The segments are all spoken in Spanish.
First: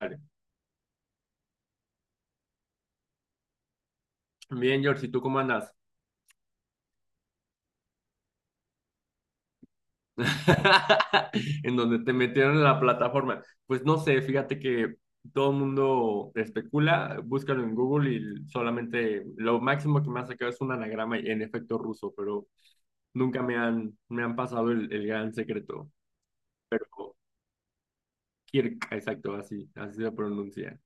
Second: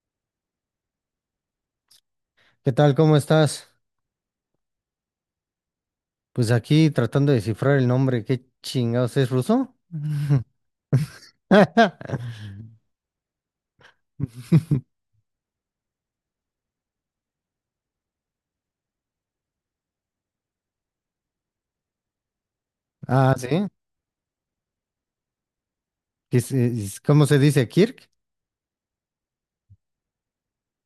Vale. ¿Qué tal? ¿Cómo estás? Bien, George, ¿y tú cómo andas? Pues aquí tratando de descifrar el nombre. ¿Qué chingados es ruso? En donde te metieron en la plataforma. Pues no sé, fíjate que todo el mundo especula, búscalo en Google y solamente lo máximo que me ha sacado es un anagrama y en efecto ruso, pero Ah, nunca sí. Me han pasado el gran secreto. ¿Qué Pero cómo se dice Kirk? Kirk, exacto, así se pronuncia.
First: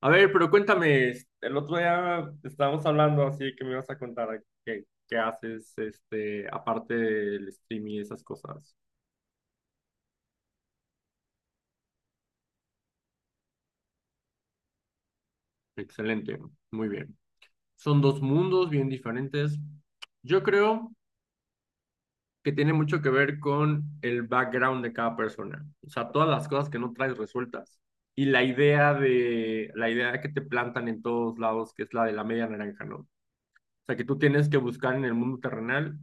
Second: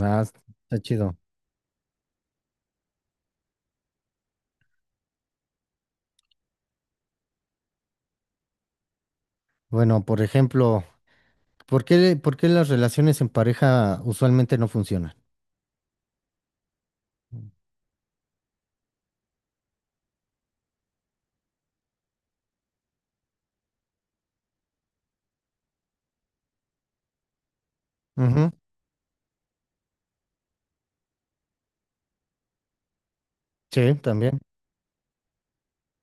A ver, pero está cuéntame, chido. el otro día estábamos hablando así que me vas a contar qué haces, este, aparte del stream y esas cosas. Bueno, por ejemplo, ¿por qué las relaciones en pareja usualmente no funcionan? Excelente, muy bien. Son dos mundos bien diferentes. Yo creo que tiene mucho que ver con el background de cada persona, o sea, todas las cosas que no traes resueltas y la Ujú. idea de la idea que te plantan en todos lados, que es la de la media naranja, ¿no? O Sí, sea, que tú también. tienes que buscar en el mundo terrenal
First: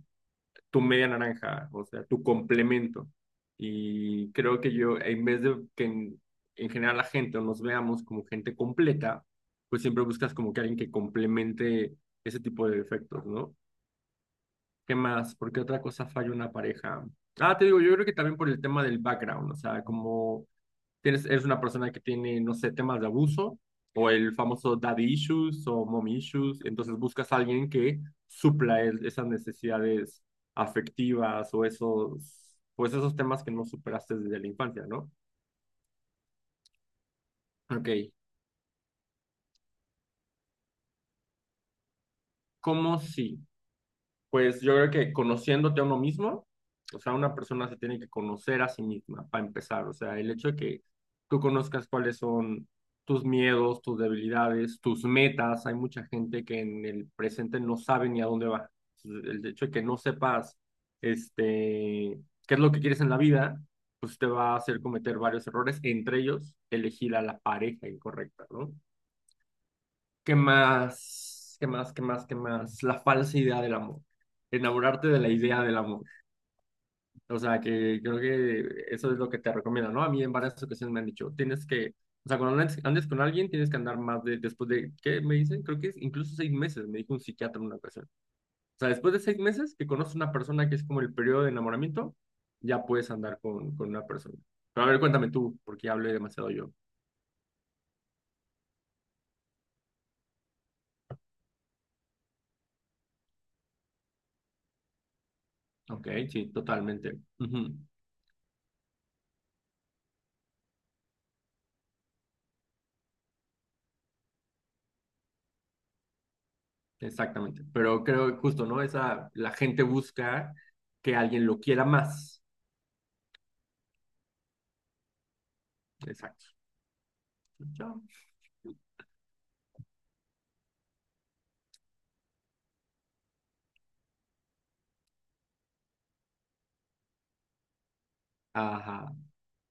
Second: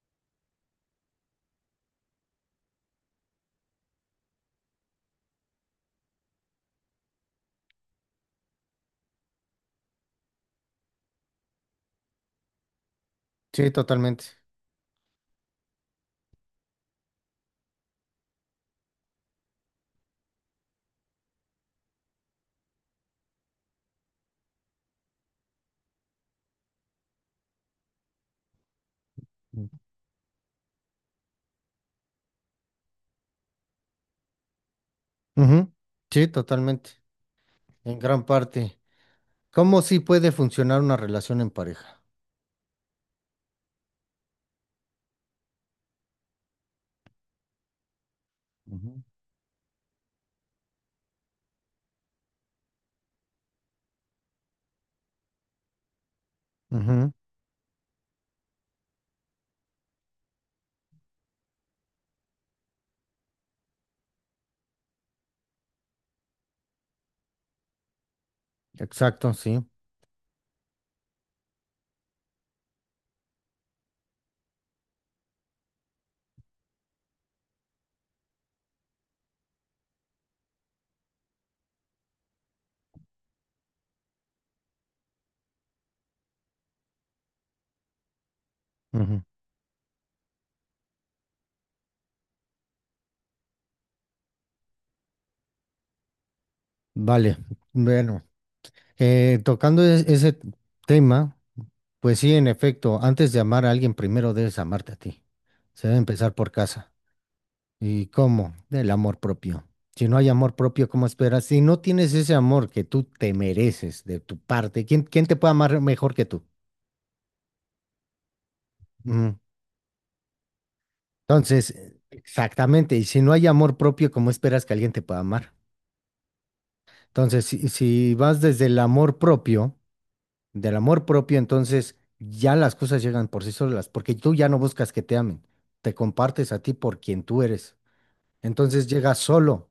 tu media naranja, o sea, tu complemento. Y creo que yo, en vez de que en general la gente o nos veamos como gente completa, pues siempre buscas como que alguien que complemente ese tipo de defectos, ¿no? Sí, totalmente. ¿Qué más? ¿Por qué otra cosa falla una pareja? Ah, te digo, yo creo que también por el tema del background, o sea, como tienes, eres una persona que tiene, no sé, temas de abuso o el famoso daddy issues o mom issues, entonces buscas a alguien que esas necesidades afectivas o esos, pues esos temas que no superaste desde la infancia, ¿no? Ujú. Sí, totalmente. Ok, En gran parte. ¿Cómo sí puede funcionar una relación en pareja? ¿cómo sí? Pues yo creo que conociéndote a uno mismo, o sea, una persona se tiene que conocer a sí Ujú, misma para empezar, o sea, el hecho de que tú conozcas cuáles son tus miedos, tus debilidades, tus metas, hay mucha gente que en el ujú. presente no sabe ni a dónde va. Entonces, el hecho de que no sepas, este, qué es lo que quieres en la vida, pues te va a hacer cometer varios errores, entre ellos elegir a la pareja incorrecta, ¿no? Exacto, sí. ¿Qué más? ¿Qué más? ¿Qué más? ¿Qué más? La falsa idea del amor. Enamorarte de la idea del amor. O sea, que creo que eso es lo que te recomiendo, ¿no? A mí en varias ocasiones me han dicho, tienes que, o sea, cuando andes con alguien, tienes que andar más de, después de, ¿qué me dicen? Creo que es incluso 6 meses, me dijo un psiquiatra en una ocasión. O sea, después de Ujú. 6 meses que conoces una persona que es como el periodo de enamoramiento, ya puedes andar con una persona. Pero a ver, cuéntame tú, porque ya hablé demasiado yo. Vale, bueno, tocando ese tema, pues sí, en efecto, antes de amar a alguien, primero debes amarte a ti. Se debe Ok, empezar sí, por casa. totalmente. Ujú. ¿Y cómo? Del amor propio. Si no hay amor propio, ¿cómo esperas? Si no tienes ese amor que tú te mereces de tu parte, ¿quién, quién te puede amar mejor que tú? Exactamente, pero creo que justo, ¿no? Esa, Ujú. la gente busca que alguien lo Entonces, quiera más. exactamente, y si no hay amor propio, ¿cómo esperas que alguien te pueda amar? Exacto. Entonces, si Ya. si vas desde el amor propio, del amor propio, entonces ya las cosas llegan por sí solas, porque tú ya no buscas que te amen, te compartes a ti por quien tú eres. Entonces llega Ajá, solo.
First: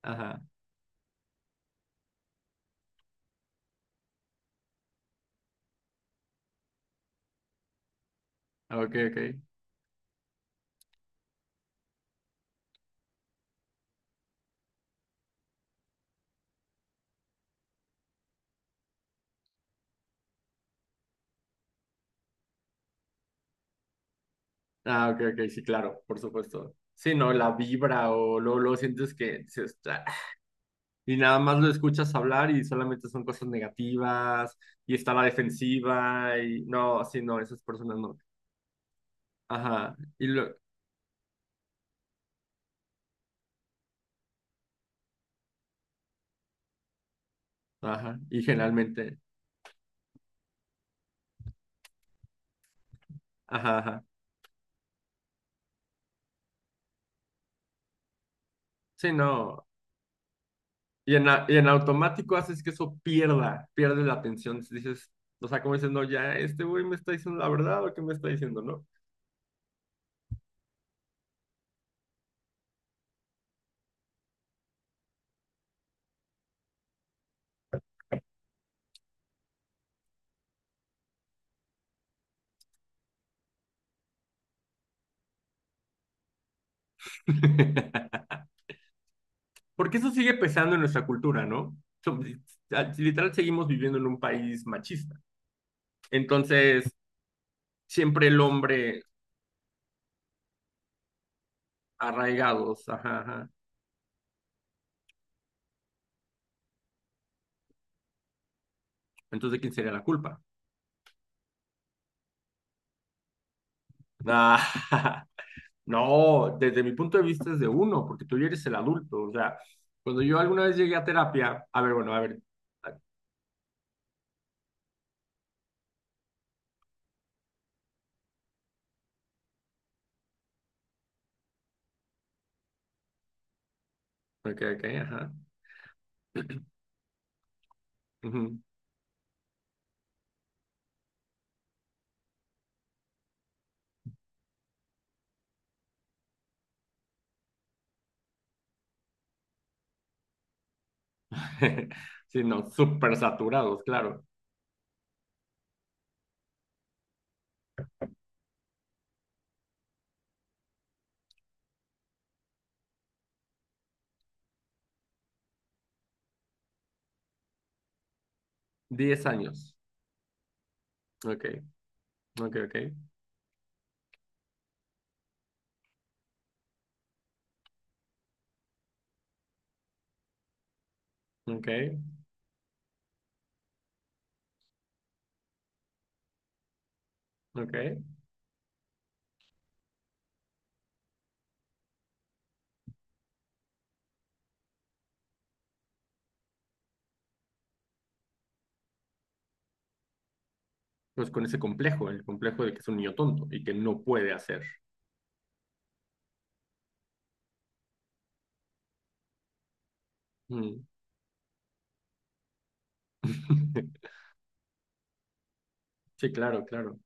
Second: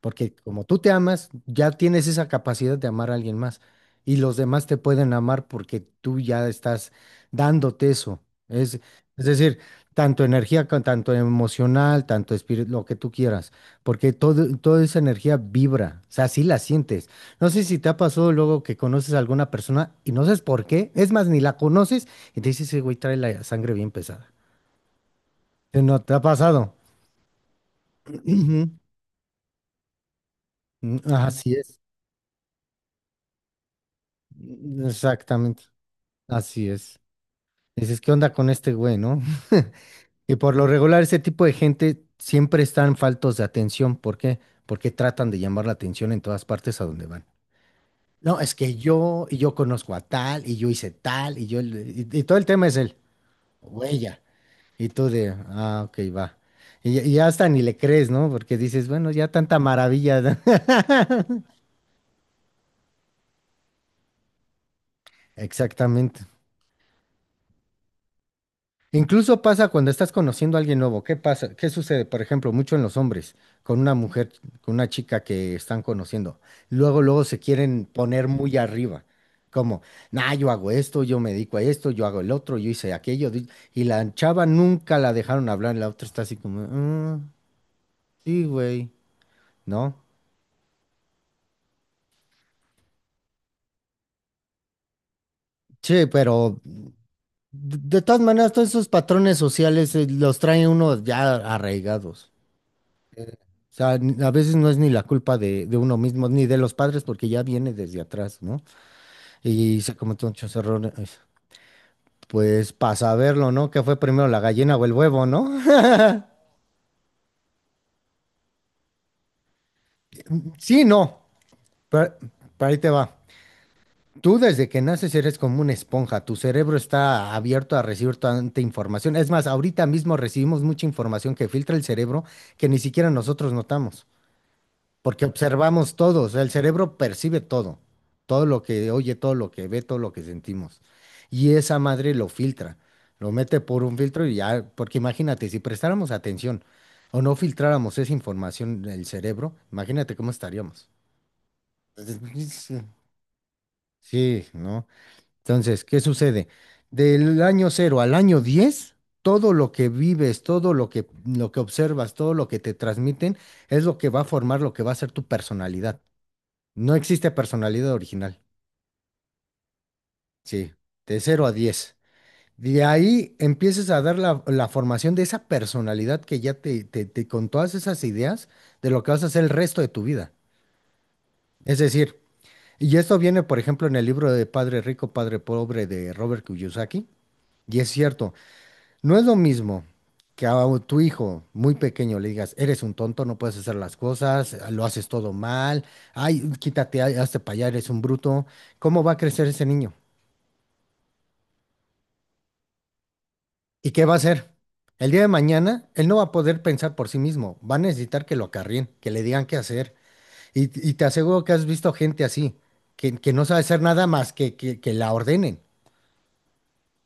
Porque ajá. como tú te amas, ya tienes esa capacidad de amar a alguien más. Y los demás te pueden amar porque tú ya estás dándote eso. Es, Ah, ok, es ok. decir, tanto energía, tanto emocional, tanto espíritu, lo que tú quieras. Porque todo, toda esa energía vibra. O sea, sí la sientes. No sé si te ha pasado luego que conoces a alguna persona y no sabes por qué. Es más, ni la conoces y te dices: "Ese güey trae la sangre bien pesada." Ah, ok, ok, sí, ¿No claro, te por ha pasado? supuesto. Sí, no, la vibra o luego, Ujú. luego sientes que dices, "Ah", Mm, y nada así más lo es. escuchas hablar y solamente son cosas negativas y está la Exactamente. defensiva y Así es. no, sí, no, esas personas Dices, ¿qué no. onda con este güey, no? Ajá, Y por lo regular, ese tipo de gente siempre están faltos de atención. ¿Por qué? Porque tratan de llamar la atención en todas partes a donde van. ajá, No, y es que generalmente, yo, y yo conozco a tal, y yo hice tal, y yo, y todo el tema es el ajá, o ajá. ella. Y tú de, ah, ok, va. Y hasta ni le crees, ¿no? Porque dices, bueno, Sí, ya tanta no. maravilla. Y en, y en automático haces que eso pierde la atención. Dices, o sea, como diciendo, Exactamente. ya, este güey me está diciendo la verdad o qué me está diciendo, ¿no? Incluso pasa cuando estás conociendo a alguien nuevo. ¿Qué pasa? ¿Qué sucede? Por ejemplo, mucho en los hombres, con una mujer, con una chica que están conociendo. Luego, luego se quieren poner muy arriba. Como, nah, yo hago esto, yo me dedico a esto, yo hago el otro, yo hice aquello. Y la chava nunca la dejaron hablar. La otra está así como: "Mm, sí, güey, ¿no?" Porque eso sigue pesando en nuestra cultura, ¿no? So- Literal, seguimos viviendo en un país machista. Sí, pero Entonces, de todas siempre el maneras, todos esos hombre patrones sociales, los trae uno ya arraigados. arraigados, ajá, ajá. O sea, a veces no es ni la culpa de uno mismo, ni de los padres, porque ya viene desde atrás, ¿no? Entonces, ¿de quién Y sería se la cometió culpa? muchos errores. Pues para saberlo, ¿no? ¿Qué fue primero, la Ah, gallina o el huevo, no? no, desde mi punto de vista es de uno, porque tú ya eres el adulto. O sea, cuando yo alguna vez Sí, llegué a no. terapia, a ver, bueno, Pero, a ver. pero ahí te va. Tú desde que naces eres como una esponja. Tu cerebro está abierto a recibir tanta información. Es más, ahorita mismo recibimos mucha información que filtra el cerebro que ni siquiera nosotros notamos. Ok, ok, Porque ajá. observamos todo, o sea, el cerebro percibe todo, todo lo Ujú. que oye, todo lo que ve, todo lo que sentimos. Y esa madre lo filtra, lo mete por un filtro y ya, porque imagínate, si prestáramos atención o no filtráramos esa información del cerebro, imagínate cómo estaríamos. Sí, no, Entonces, súper saturados, claro. sí, ¿no? Entonces, ¿qué sucede? Del año 0 al año 10, todo lo que vives, todo lo que observas, todo lo que te transmiten, es lo que va a formar lo que va a ser tu personalidad. No existe personalidad original, 10 años. sí, de Ok, 0 a 10. ok, ok, De ahí empiezas a dar la, la formación de esa personalidad que ya con todas esas ideas de lo que vas a hacer el resto de tu vida. ok, Es decir, y esto viene, por ejemplo, en el libro de Padre Rico, Padre Pobre de Robert Kiyosaki, y es ok. cierto, no es lo mismo que a tu hijo muy pequeño le digas: eres un tonto, no puedes hacer las cosas, lo haces todo mal, ay, quítate, ay, hazte para allá, eres un bruto. ¿Cómo va a crecer ese niño? Pues con ese complejo, el complejo de que es un niño tonto y que ¿Y no qué va a puede hacer? hacer. El día de mañana, él no va a poder pensar por sí mismo, va a necesitar que lo acarrien, que le digan qué hacer. Mm. Y te aseguro que has visto gente así, que no sabe hacer nada más que la ordenen. Sí, claro, claro.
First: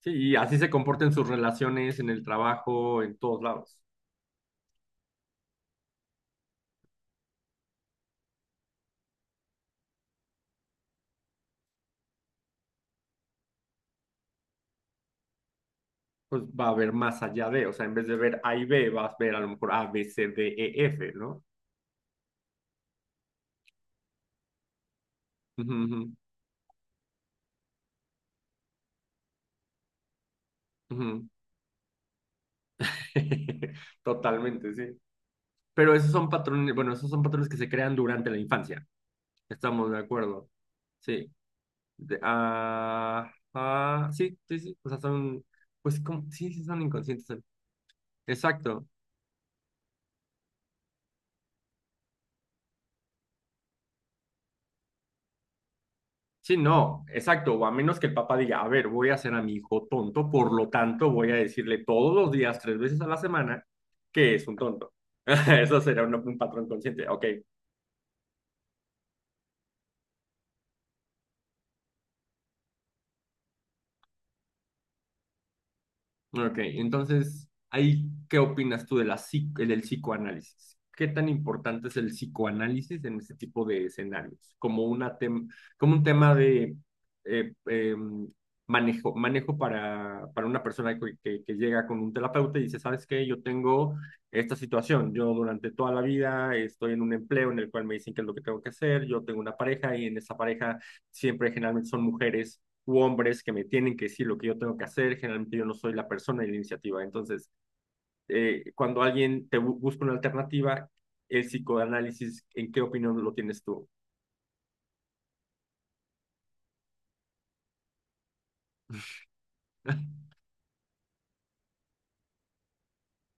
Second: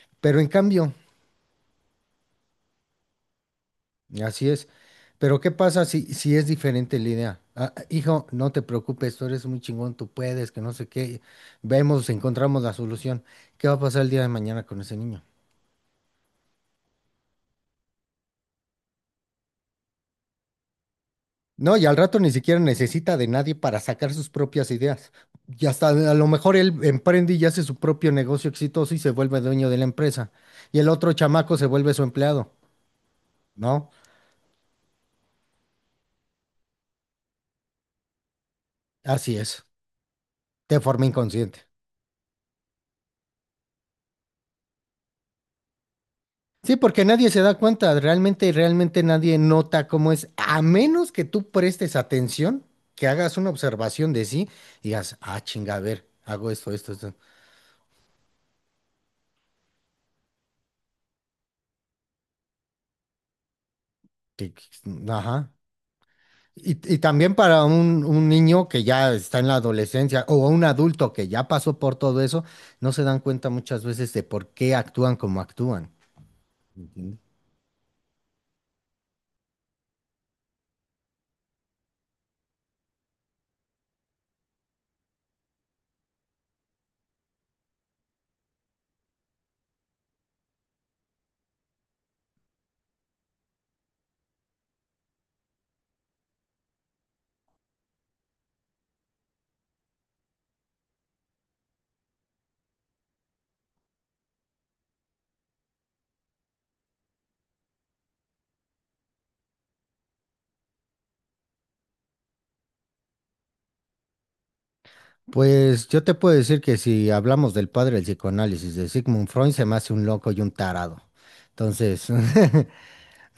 Sí, y Pero en así se cambio, comporta en sus relaciones, en el trabajo, en todos lados. así es. Pero ¿qué pasa si, si es diferente la idea? Ah, ah, hijo, no te preocupes, tú eres muy chingón, tú puedes, que no sé qué. Vemos, encontramos la solución. ¿Qué va a pasar el día de mañana con ese niño? Pues va a haber más allá de, o sea, en vez de ver A y B, vas a ver a lo mejor A, B, C, D, E, F, ¿no? No, y al rato ni siquiera necesita de nadie para sacar sus propias ideas. Y Ujú, hasta ujú, a lo mejor él emprende y hace su propio negocio exitoso y se vuelve dueño de la empresa. Y el otro ujú. chamaco se vuelve su empleado, ¿no? Totalmente, sí. Pero esos son patrones, bueno, esos son patrones que se crean durante la infancia. Así es, Estamos de acuerdo. de forma Sí. inconsciente. Sí, sí, sí. O sea, son, pues, sí, sí, Sí, son porque inconscientes. nadie se da cuenta, realmente, Exacto. realmente nadie nota cómo es, a menos que tú prestes atención, que hagas una observación de sí y digas, ah, chinga, a ver, hago Sí, esto, esto, no, esto. exacto. O a menos que el papá diga, a ver, voy a hacer a mi hijo tonto, por lo tanto, voy a decirle todos los días, 3 veces a la semana, que es que- un tonto. que- Ajá. Eso será un patrón Y consciente. Ok, también para un niño que ya está en la adolescencia o un adulto que ya pasó por todo eso, no se dan cuenta muchas veces de por qué actúan como actúan. Ok, Ujú. entonces, ahí, ¿qué opinas tú de del psicoanálisis? ¿Qué tan importante es el psicoanálisis en este tipo de escenarios? Como, como un tema de eh, eh, manejo, manejo para una persona que, que llega con un terapeuta y dice, ¿sabes qué? Yo tengo esta situación. Yo durante toda la vida estoy en un empleo en el cual me dicen qué es lo que tengo que hacer. Yo tengo una pareja y en esa pareja siempre generalmente son mujeres u hombres que me tienen que decir lo que yo tengo que hacer. Generalmente yo no soy la persona de la iniciativa. Entonces, cuando alguien te busca una alternativa, el psicoanálisis, ¿en qué opinión lo tienes tú? Pues yo te puedo decir que si hablamos del padre del psicoanálisis de Sigmund Freud, se me hace un loco y un tarado. Entonces,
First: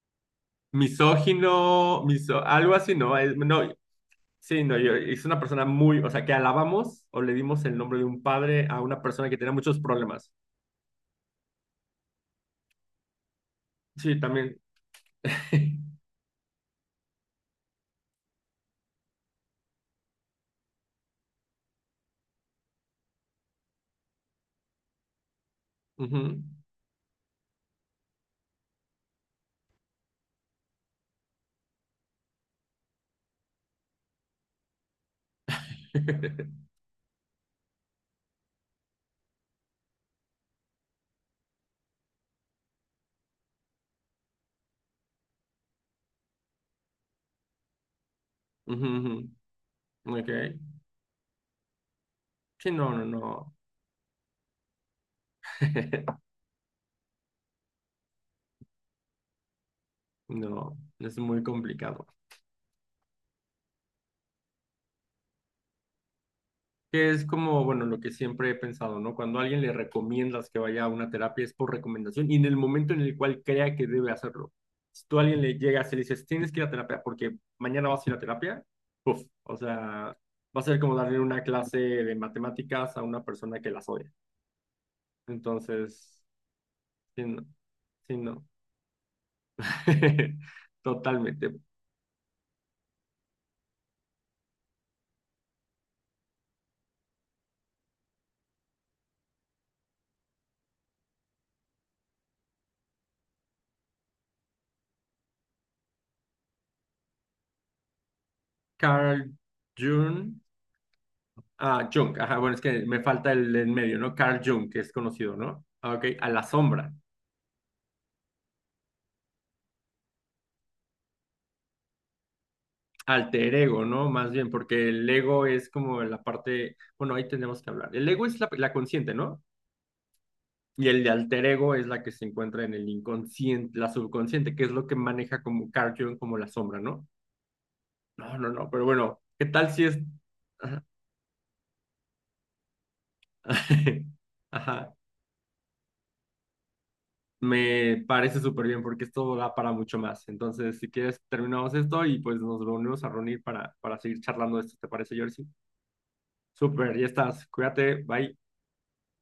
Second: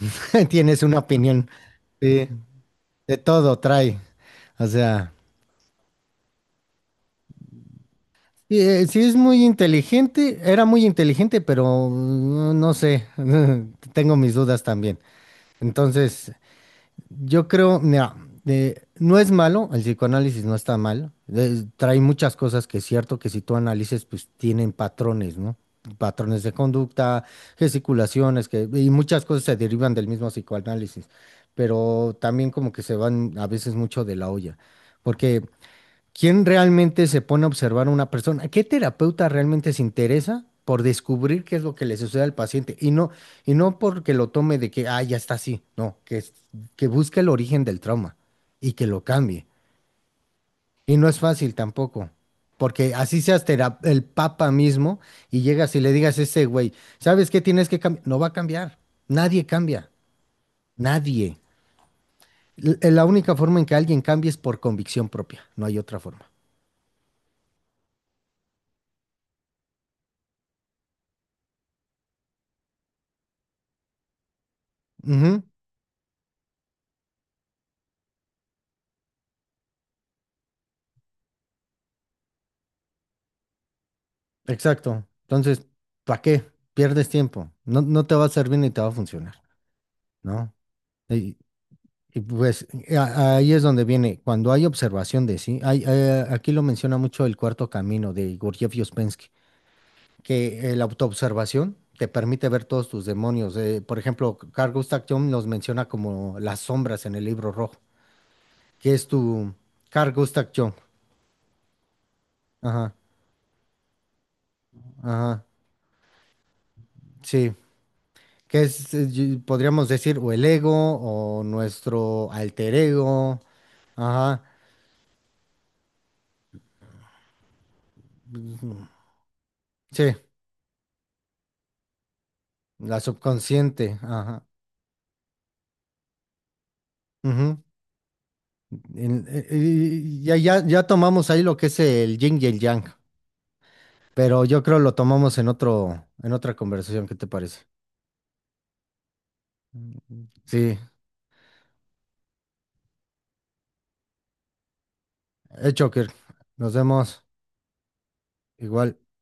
tienes una opinión. Misógino, Sí, algo así, ¿no? de todo No, trae. sí, O no, yo, sea, es una persona muy, o sea, que alabamos o le dimos el nombre de un padre a sí una es persona que muy tenía muchos problemas. inteligente, era muy inteligente, pero mm, no sé, tengo Sí, mis también. dudas también. Entonces, yo creo, mira, no es malo, el psicoanálisis no está mal, trae muchas cosas que es cierto que si tú analices, pues tienen patrones, ¿no? Patrones Ujú. de conducta, gesticulaciones, que, y muchas cosas se derivan del mismo psicoanálisis, pero también como que se van a veces mucho de la olla, porque ¿quién realmente se pone a observar a una persona? ¿Qué terapeuta realmente se interesa por descubrir qué es lo que le sucede al paciente? Y no porque lo tome de que, ah, ya está así, no, que, que busque el origen del trauma y que Ujú, lo ujú. cambie. Ok. Y no es fácil tampoco, Sí, no, porque no, así seas no. El papa mismo y llegas y le digas a ese güey, ¿sabes qué tienes que cambiar? No va a cambiar, nadie cambia, No, es nadie. muy complicado. La única forma en que alguien cambie es por convicción propia, no hay otra forma. Que es como, bueno, lo que siempre he pensado, ¿no? Cuando a alguien le recomiendas que vaya a una terapia es por recomendación y en el momento en el cual crea que debe hacerlo. Si tú a Ujú. alguien le llegas y le dices, tienes que ir a terapia porque mañana vas a ir a terapia, uf, o sea, va a ser como darle una clase de matemáticas a una persona que las odia. Exacto. Entonces, ¿para Entonces, qué? Pierdes sí, no, tiempo. No, no te sí, va a no. servir ni te va a funcionar, ¿no? Y, Totalmente. y pues ahí es donde viene, cuando hay observación de sí, hay, aquí lo menciona mucho el cuarto camino de Gurdjieff y Ouspensky, que la autoobservación te permite ver todos tus demonios. Por ejemplo, Carl Gustav Jung los menciona como las sombras en el libro rojo, que es Carl tu Carl Jung, Gustav Jung. ah, Jung, ajá, bueno, es que Ajá, me falta el en medio, ¿no? Carl Jung, que es conocido, ajá, ¿no? Ah, ok, a la sombra. sí. Que es, podríamos decir, o el ego o nuestro alter ego. Alter ego, ¿no? Más Ajá, bien, porque el ego es como la parte, bueno, ahí tenemos que hablar. El ego es la consciente, ¿no? sí, Y el de alter ego es la que se encuentra en el la inconsciente, la subconsciente. Ajá. subconsciente, que es lo que maneja como Carl Jung, como la sombra, ¿no? Ujú. No, no, no, pero bueno, ¿qué tal si es... Y, ya, ya, ya Ajá, tomamos ahí lo que es el yin y el yang, pero yo creo lo Ajá. tomamos en otro, en otra conversación, ¿qué te parece? Me parece súper bien porque esto da para mucho más. Sí, Entonces, si quieres, terminamos esto y pues nos reunimos a reunir para seguir charlando de esto, ¿te parece, Jersey? hecho. Que nos Súper, ya vemos estás, cuídate, bye. igual.